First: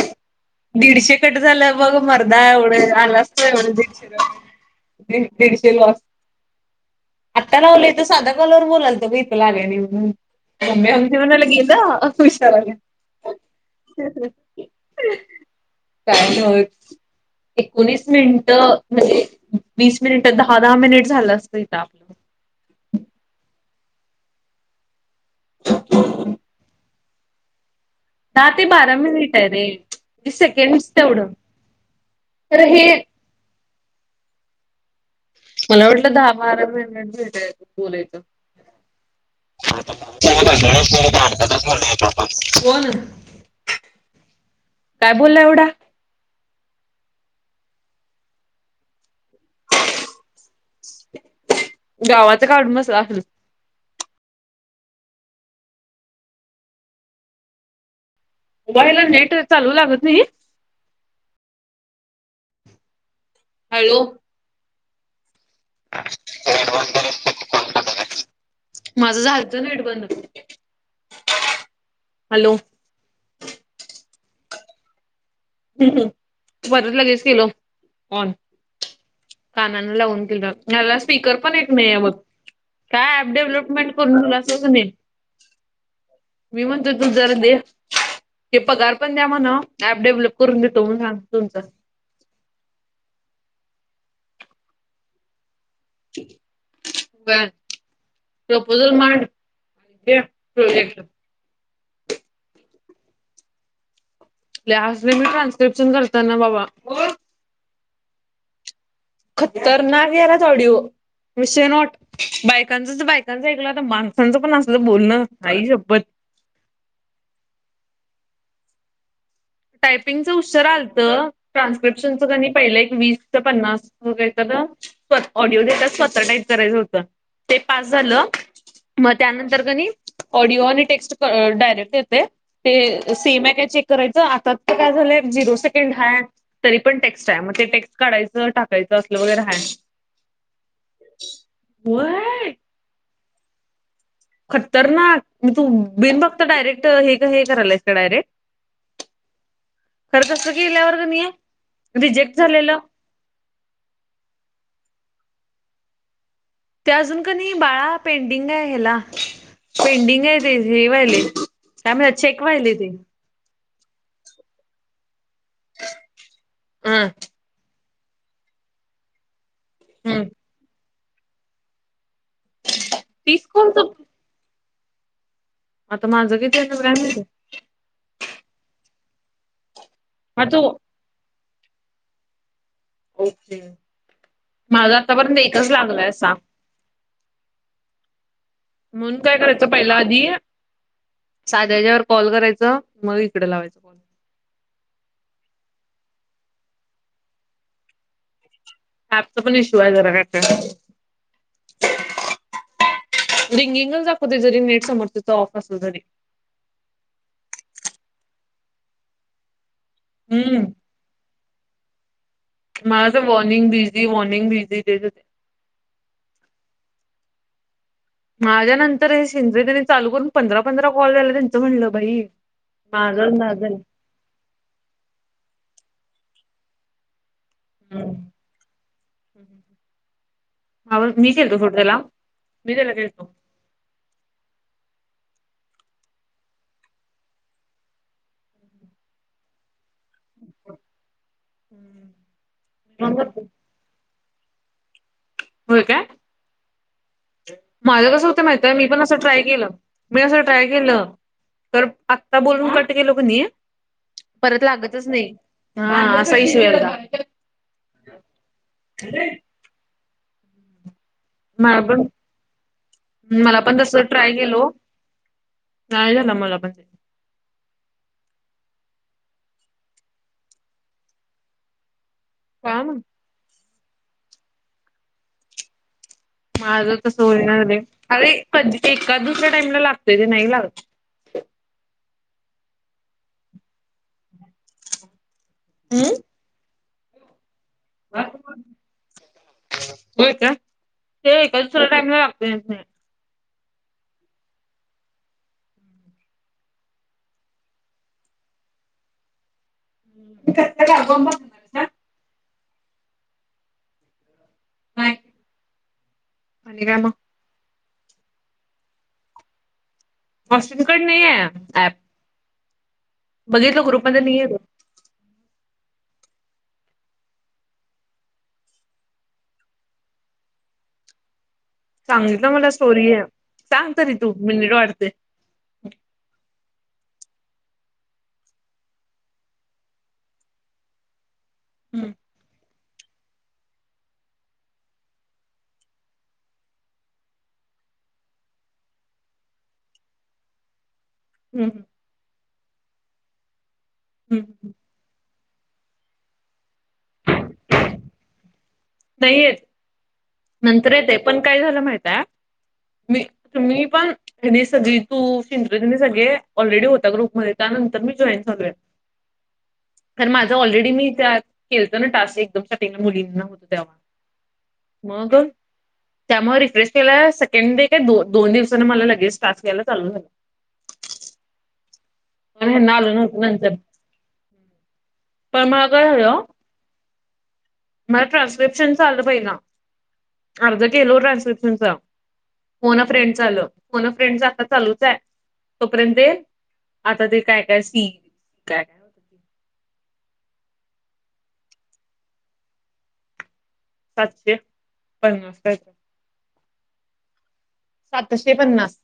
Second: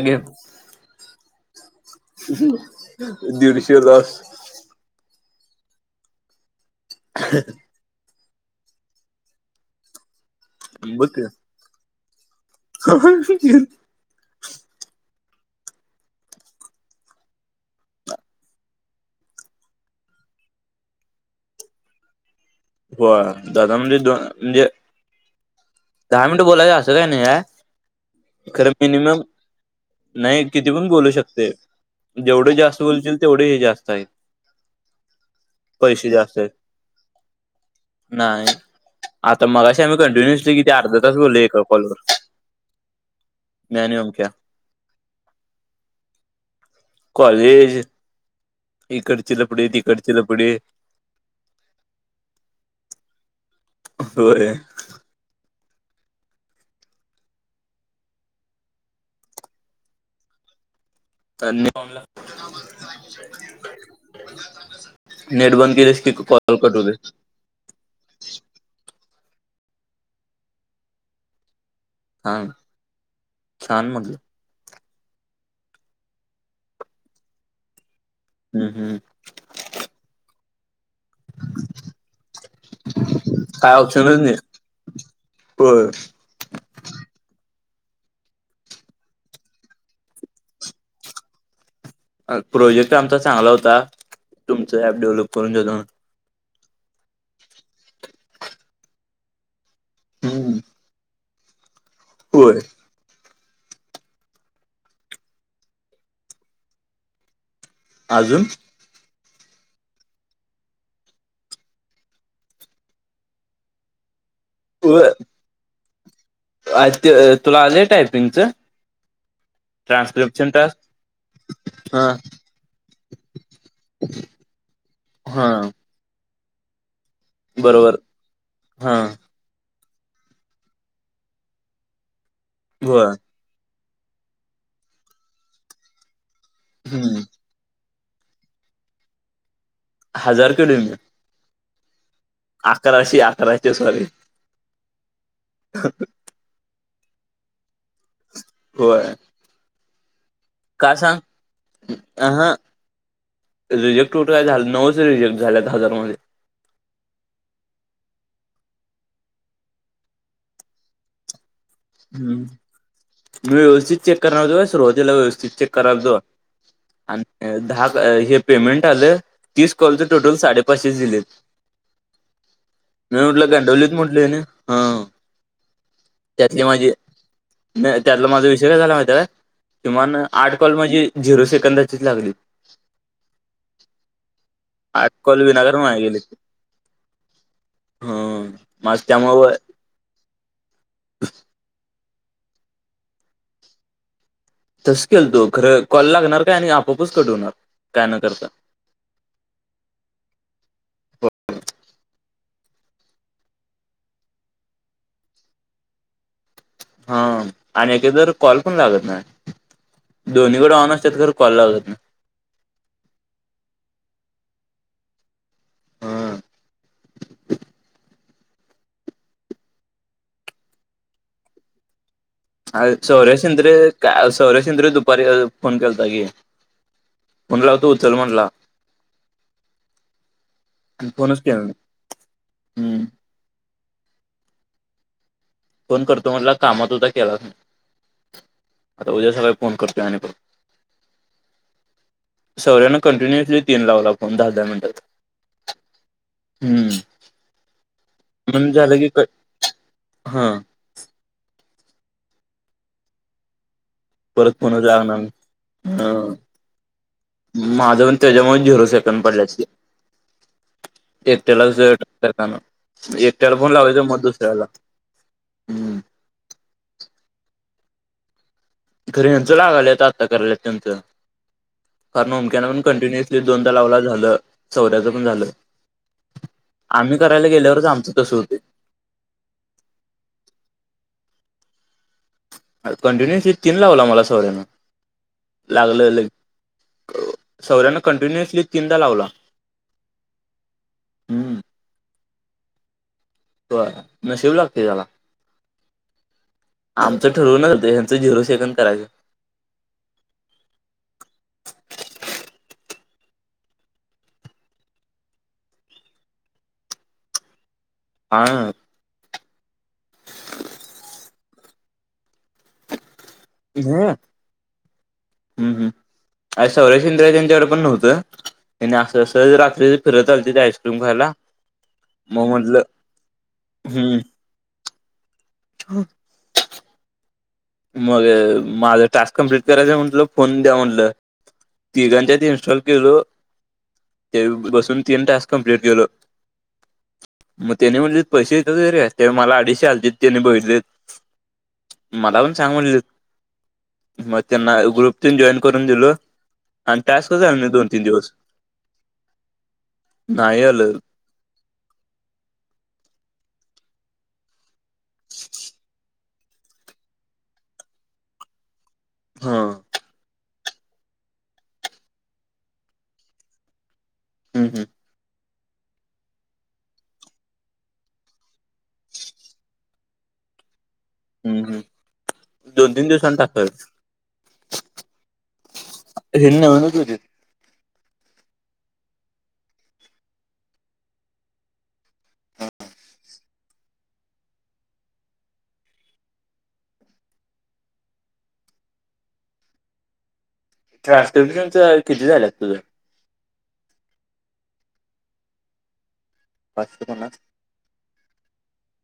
अगे दीडशे कट झालं बघ मरदा एवढं आलासतो एवढ दीडशे दीडशे तास रप दीडशे लस ह स साधा कॉलवर बोलालत ब इथ लागय नाही म्हणून मम् बघ आमची की. म्हणाला गेलं खुश काही एकोणीस मिनिट म्हणजे वीस मिनिट दहा दहा मिनिट झालं असतं इथं आपलं हो दादा म्हणजे दोन म्हणजे ह दहा मिनट बोलायं असं काय नाही या दहा ते खरं बारा मिनिमम मिनिट आहे रे नाही किती पण सेकंडस बोलू तेवढं शकते जेवढे तर जास्त हे बोलतील तेवढे हे जास्त आहे मला वाटलं दहा बारा मिनट भेटायच बोलायचं नाही आता मगाशी ह आम्ही कंटिन्युअसली किती अर्धा तास बोललो एका कॉलवर बोल मी आणि ओमक्या काय बोलला एवढा कॉलेज इकडची ल पुढ तिकडचे ल पुढ गावात काढून मस हो मोबाईला नेट चालू लागत नाही न्यनला [unintelligible] हॅलो नेट बंद केलेस की कॉल कट होतोय माझं झाल नेट बंद हां हॅलो छान मग बरच लगेच केेलो ऑन हम् हम् कानाला लावून दिला मला स्पीकर पण एक नाही मग काय ऍप डेव्हलपमेंट करून तुला असंच नाही बर मी म्हणतो तू जरा दे ते पगार पण द्या म्हणा ऍप डेव्हलप करून देतो म सांग तुमचा प्रोजेक्ट आमचा चांगला होता तुमचं ऍप डेव्हलप करून बर प्रपोझल मांड हम्म. प्रोजेक्ट होय लस्टने मी ट्रान्स्क्रिप्शन करत ना बाबा अजून खतरनाक यालात ऑडिओ विषय नॉट बायकांच तर बायकांच ऐकलं आता माणसांचं पण असलं होय बोलणं आई शप्पथ ते तुला आलेय टायपिंगचं टायपिंगचं ट्रान्स्क्रिप्शन उच्चार टास्क? आलतं हा ट्रान्स्क्रिप्शनचं की नाही पहिलं एक वीस ते पन्नास हो काय ना स्व हा ऑडिओ देताात स्वतः टाईप करायचं होतं ते पास बरोबर झालं हा मग त्यानंतर कनि ऑडिओ आणि टेक्स्ट डायरेक्ट येत होय. ते सेम आहे काय चेक करायचं काय झालंय झिरो सेकंड हा तरी पण हम्म. टेक्स्ट आहे ते टेक्स काढयचं टाकायचं असलं वगैरे आहे. हजार कडे म होय अकराशे अकराशे सॉरी खतर ना म तू बिन फक्त डायरेक्ट हे हे करायलाच का डायरेक्ट होय खर कस का केल्यावर सांग? नाही आहे अ रिजेक्ट हा झालेलं रिजेक्ट होय झाले नऊच रिजेक्ट झाले दहा हजार मध्ये ते अजून का नाही बाळा पेंडिंग आहे ह्याला पेंडिंग आहे ते हे व्हायले काय चेक हम्म. वाहिली ते मी व्यवस्थित चेक करतो सुरुवातला व्यवस्थित चेक करतो ह दहा हे पेमेंट आलं तीस कॉलचं हम् टोटल साडेपाचशेच दिलेत मी तीस म्हटलं कोणच गांडवलीत म्हटलं आहे ना हा आता माझं किती त्यातली असंल माझी काय माहिती नाही त्यातला माझा विषय नाही झाला माहिते का किमान हा आठ तो कॉल म्हणजे झिरो सेकंदाचीच लागली ओके माझ आठ आतापर्यंत कॉल एकच विनाकारण वाया लागलंय अस ह माझ म्हणून काय त्यामुळे करायचं पहिला आधी साध्या ह्याच्यावर कॉल करायच मग इकडे लावायचं कॉल तस केल तो खर कॉल लागणार काय आणि आपआपच कट होणार काय न करता काचा पण इश्यू आहे जरा काचा [inaudible] रिंगिंगच दाखवते जरी नेट समोर त्याच ऑफ असेल तरी हा आणि एकेदर कॉल पण लागत ना हम्म दोन्हीकडे ऑन असतात खर कॉल लावतात ना माझ तर वॉर्निंग बिझी वॉर्निंग बिझी तेेच येते हा माझ्या नंतर हे शिंदे त्यांनी चालू करून पंधरा पंधरा कॉल झाला त्यांचं म्हणलं बाई माझा सौरय ना झाला सिंद्रीय का सौरय संद्री दुपारी फोन केलता गी म्हणला हो तो उचल म्हणला हम् हम ह ह आणि मी फोनच खेळतो केला नाही. छोटं त्याला मी त्याला हं खेळतो फोन करतो म्हटलं कामात उद्या केलाच नाही आता उद्या सकाळी फोन करतोय आणि बघ सौर्यान कंटिन्युअसली तीन लावला फोन दहा दहा मिनिटात होय काय हम्म माझं कसं होतं माहित म्हणून आहे मी झालं पण की असं क- ट्राय केलं मी असं हा ट्राय केलं तर आत्ता बोलून कट गेलो कणी परत कोन जाणार अ हा असा इशू यायला माझं पण त्याच्यामुळे झिरो सेकंड पडल्या एअरटेलच मला पण एरटेल मला पण तस लावायचं मग दुसऱ्याला हम् य झा ना मला म्हणजे घरी यांचं लागायला आता करायला त्यांचं कारण ओमक्या पण काय माहित. कंटिन्य दोनदा लावला झालं सौऱ्याचं पण झालं माझं तर आम्ही करायला सोयणार गेल्यावरच आमचं अरे तसं होतंय एका दुसऱ्या टाइम लागतोय ते नाही लागत कंटिन्युअसली तीन लावला मला सोळ्यानं लागलं ल हम्म सौऱ्यान कंटिन्युअसली तीनदा लावला होय का ते हम्म का दुसरा टामला लागतो हो न शिवू लागते त्याला आमचं ठरवून चं ह्याच झिरो सेकंड करायचं का ब नाहीय पाणी का म [unintelligible] हा पशचिमकड नाही आहे ऍप [unintelligible] बघितलं ग्रुपमध्ये येतो हम् हम् अ सौरश इंद्रिया त्यांच्याकडे पण नव्हतं [unintelligible] नाही नाही असं अस रात्री फिरत आलते ते आईस्क्रीम खायला मग सांगितलं मला म्हटलं स्टोरी आहे सांग तरी तू मिनिट वाटते हा मग माझं टास्क कंप्लीट करायच म्हटलं फोन द्या म्हटलं तिघांच्या त इन्स्टॉल गे बसून तीन टास्क कंप्लीट केलो मग त्याने म्हटले पैसे येतात वगरे मला अडीचशे हलते त्याने बघितले हम् हं मला पण सांग म्हट मग त्यांना ग्रुप जॉईन करून दिल आणि टास्क झालं दोन तीन दिवस नाही येत नाही नंतर आलं येत पण काय झालं माहित आहे मी मी पण आणिनी सगळी तू सिनी सगळे ऑलरेडी होता ग्रुप मध्ये त्यानंतर मी जॉईन झालोय हा हम्म तर माझा ऑलरेडी मी त्या खेळतो ना टास् एकदम सा मुलींनात हम्म मगर त्यामुळे रिक्वेस्ट केला सेकंड डे काय दो दोन दिवसाांना मला लगेच स्टट या्यायला ल झालं हम् हम् नाल नवत नंतर पण मला काय हो आणत होती ू मला ट्रान्स्क्रिप्शन चा आलं पहिला अर्ज केल ट्रान्सक्रिप्शनचा कोन फ्रेंड आलं फोन फ्रेंड आता चालूच आहे तोपर्यंत आता ते काय काय सी काय काय होतं ते ट्रानस्क्रीप्शन च किती झालं तुझं सातशे पन्नास का वाच त ना सातशे पन्नास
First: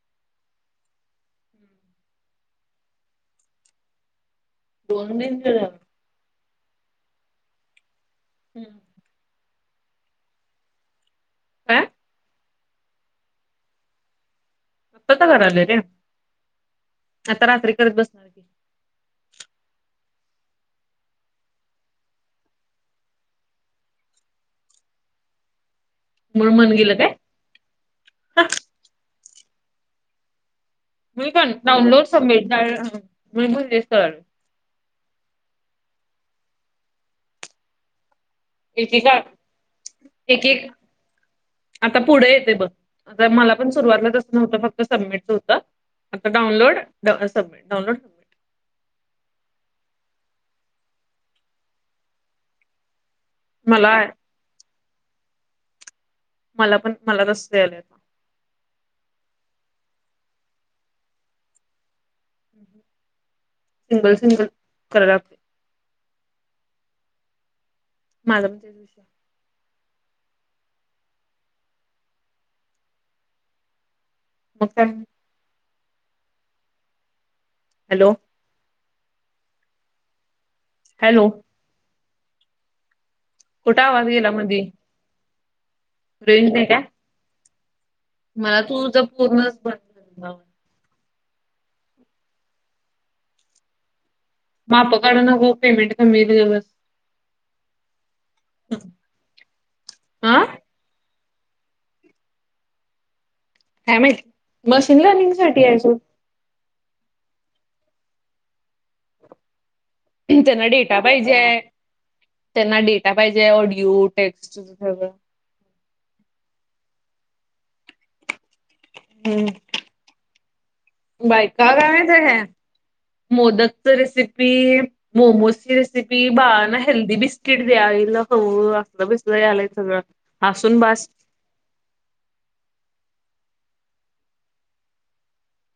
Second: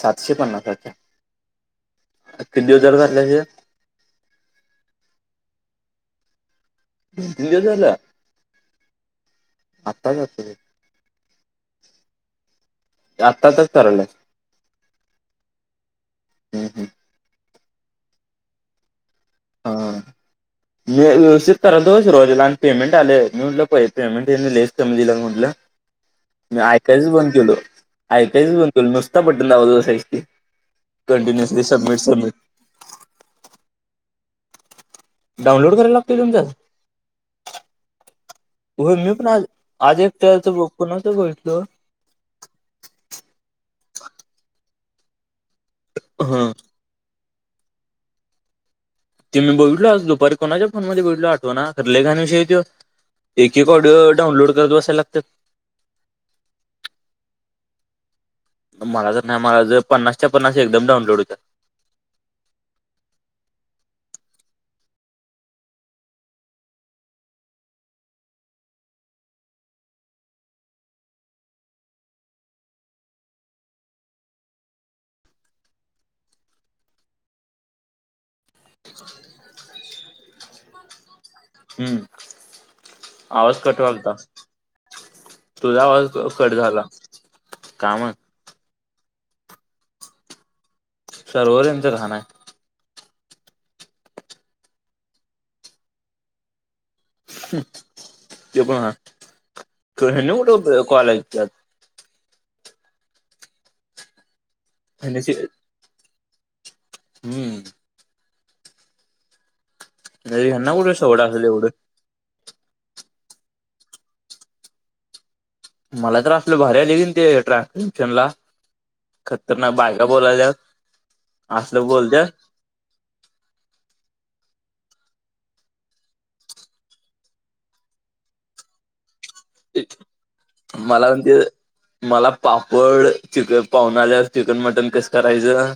सातशे पन्नासे किती हजार झाल्याचे दोन दिन केलं त झाला हम्म आताच अस आं आत्ताचच करायला. आता च कराआले रे हम्म हम्म. आता रात्री करत बसणारे. हो. [unintelligible] मी व्यथितरा दो रोज लहान पेमेंट आले मी म्हटलं प पेमेंट ये लेस दिलं म्हटलं. [unintelligible] म्हणून मी मन गेलं ऐकायच काय? बंद केलो, ऐकायच बंद केल नुसता बटन लावून बसायच, म का डाउनलोड सबमिट म्होलले सर. डाउनलोड करायला लागतय तुमचात. हो मी एकेका पण आज आज एक एकटच, एक कोणाच बोलितो. आता पुढे येते बघ, मला पण सुरुवातलातसं नव्हतं, फक्त सबमिटच होतं. आता हा डाउनलोड सबमिट, डानलोड ते मी बोघीतलो आज दुपारी, कोणाच्या फोन मध्ये बघितलं आठवा ना, लय घाण विषये तो. एक मला ऑडिओ डाउनलोड करतो बसाय लागात. मला पण, मला कस द्यायलायेत आता. मला तर नाही, मला ज पन्नासच्या पन्स एकमडऊनलोड होतात. सिंगल सिंगल कराला लागते. माझा म्हणजे. मग काय? हॅलो. [unintelligible] हॅलो. हम्म, आवाज कट कुठं वालता. गेला मधी? तुझा आवाज रेंज कट नाही काय? झाला, कायमत. मला तूझ पूर्णच बंद सरोवर यांच घाहणे. माप काढून नको, पेमेंट कमीे देतील गबस. ते पण हाय, हा कूठ कॉलेज जात. काय माहिती, मशीन ह्यांनी लर्निंग ते साठी आहेजो. हम्म. त्यांना ह्यांना कुठं डेटा सवड असेल पाहिजेय. एवढं. त्यांना डेटा पाहिजे, ऑडिओ टेक्स्ट सगळं. मला तर आपलं भारी आले की ते ट्रॅशन ला. हम्म. खतरनाक बायका बोलायल्या, बायका असल काय माहित बोलत्यात. आहे मोदकच रेसिपी, मोमोजची रेसिपी, बाळा ना हेल्दी बिस्किट द्यायला होव. बसलाय सगळं हसून बास. मला पण ते मला पापड, चिकन पाहुणा आल्या्या चिकन मटन कसं करायचं,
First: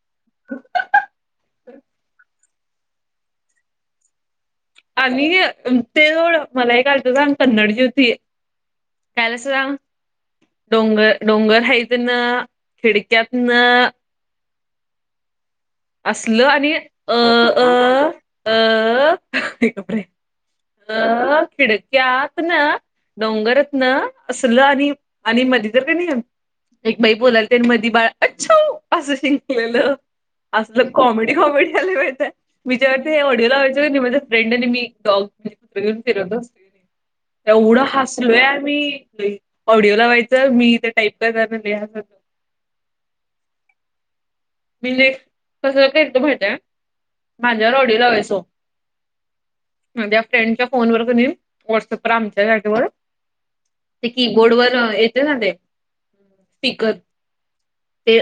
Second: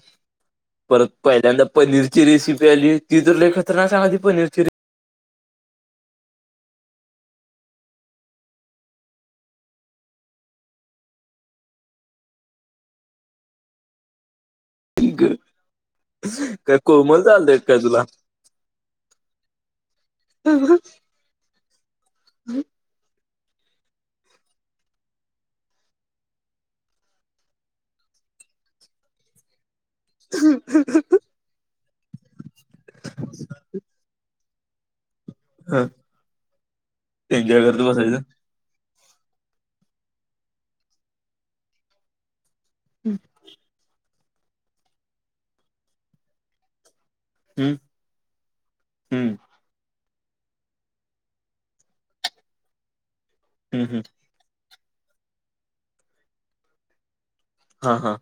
परत पहिल्यांदा पनीरची रेसिपी आली, ती त लई खतरनाक सांगाल ती पनीरची आणि ते जवळ मला एक कयचं साग कन्नड होती. त्याला सुधा [unintelligible] डोंगर डोंगर हायतन, खिडक्यातन, रे असलं, आणि काय अ कोमल चालतय काय तुला अ अ. ह खिडक त्यात ना डोंगरत ना, असलं आणि, आणि मध्ये तर कनी. एक बाई बोलालत आनी मी बाळ अच्छाव असं शिंकलेलं. असलं कॉमेडी कॉमेडी आल्या माहियतेय, मी जेव्हा ते ऑडिओ लावायचं निवडल फ्रेंड आणि मी डॉग एन्जॉय करत ऐवढं बसायचं हसलोय आमी. ऑडिओ लाव्हायचं, मी ते टाईप करणार लिहाच. हम्म. म्हणजे कस का त माहितय, माझ्यावर हम्म ऑडि लावायचो. हम्म फ्रेंडच्या फोन वर कनी व्हॉटसअप वर आमच्या याच्यावर हम्म हम्म ते की बोर्ड वर येते ना ते स्पीकर हा हा ते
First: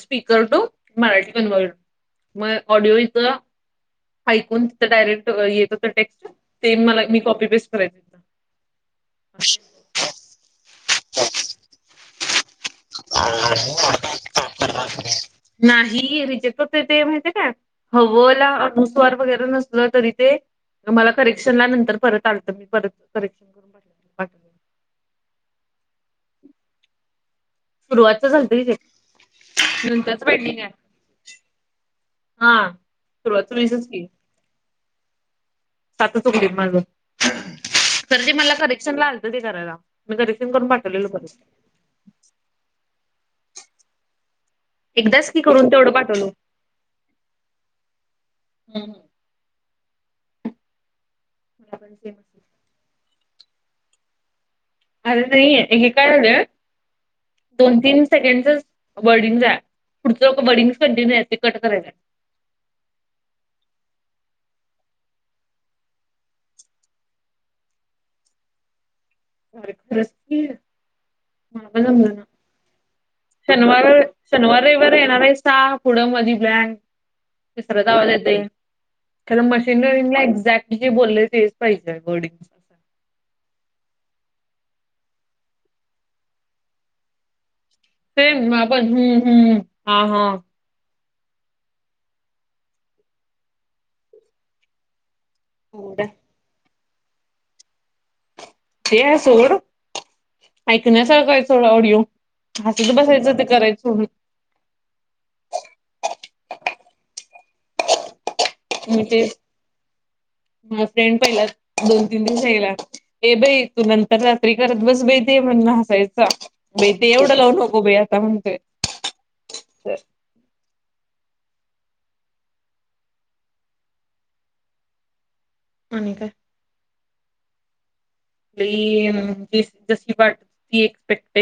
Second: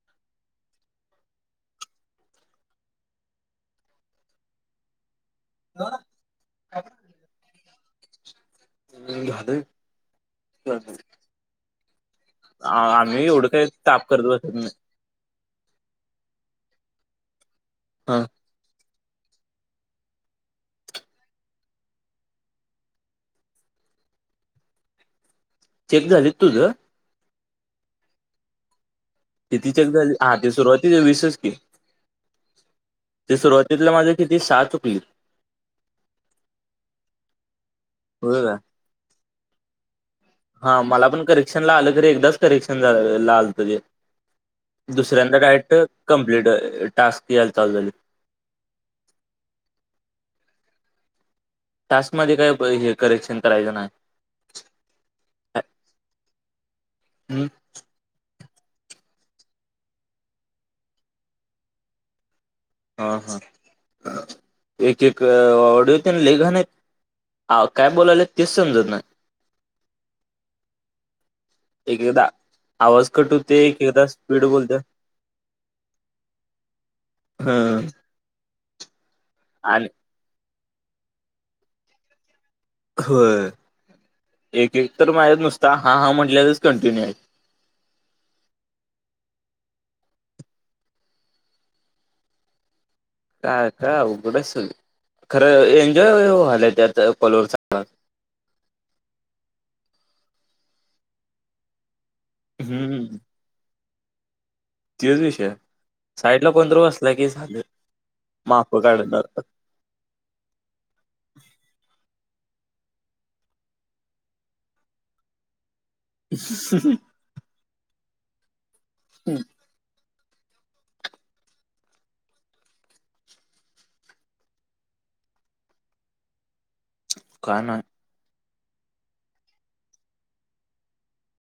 स्पीकर टू मराठी कन्वर्ट मग ऑडिओ इथं ऐकून तिथं डायरेक्ट येत होत झालं टेक्स्ट ते मला मी कॉपी बेस्ट करायच हम् झालं झा ह आम्ही एवढं काही ताप करत बसत नाही नाही रितेेत तेथ माहिती का हा हवंला वरे न तरी मला करेक्शन नंतर परत आत मी कर चेक झाली तुझं सुरुवातच झालतरी ते ते तिक झाली नंतरच हा ते पेंडिंग आहे सुरुवातीच विशष की हा ते सुरुवात वीसच सुरुवातीतलं की माझं िती सातुकली सातच उकलीत माझं तर ते हो मला का करेक्शन ला आलतं ते करायला मी करेक्शन करून हा पाठवलेलं मला पण परत करेक्शन ला आलं तरी एकदाच करेक्शन झा स एकदाच दुसऱ्यांदा की करून डारेक्ट तेवढं पाठवलो. कं्प्लीट टास्क याला चाल ह ह तासमध्येध्ये काय हे करेक्शन करायचं नाही अर नाही हे काय झालं हम्म? दोन तीन सेकंडच वर्डिंग आहे पुढं वर्डिंग कंटिन्यू आहे कट करायं हा हा एक एक ऑडिओ ते लेघन ह काय बोलायलं तेच समजत नाही अस् माम एक ना एकदा आवाज कटू शनिवार शनिवार रवार येणार आहे सहा पुढं मधी बलँग ह तसर का आवालाेते खर आणि मशीनवरला एक्झॅक्ट जे बोललेय तेच पाहिजे बोर्डिंग हो एक एक तर माझ्यात नुसता हा हा म्हटल्यावरच कंटिन्यू आहे ते आपण हम्मम्मम हा हा काय का उघडं खरं एन्जॉयल त्यात कलोर ते आहे सोड ऐकण्यासारखंय सोड ऑडिओ हस तर हम्म बसायचं ते करायचं म्हून तच विषय साईडला पणत्र वासला की झाले म ते माझ फ्रेंड पहिलात दोन तीन दिवस याला ए बाई तू नंतर रात्री करत बस ब ते म्हणून हायच ते एवढं लावू नको बाई आता म्हणतेोय हम् आणिने काय काण ज जशी वाटती एक्सपेक्ट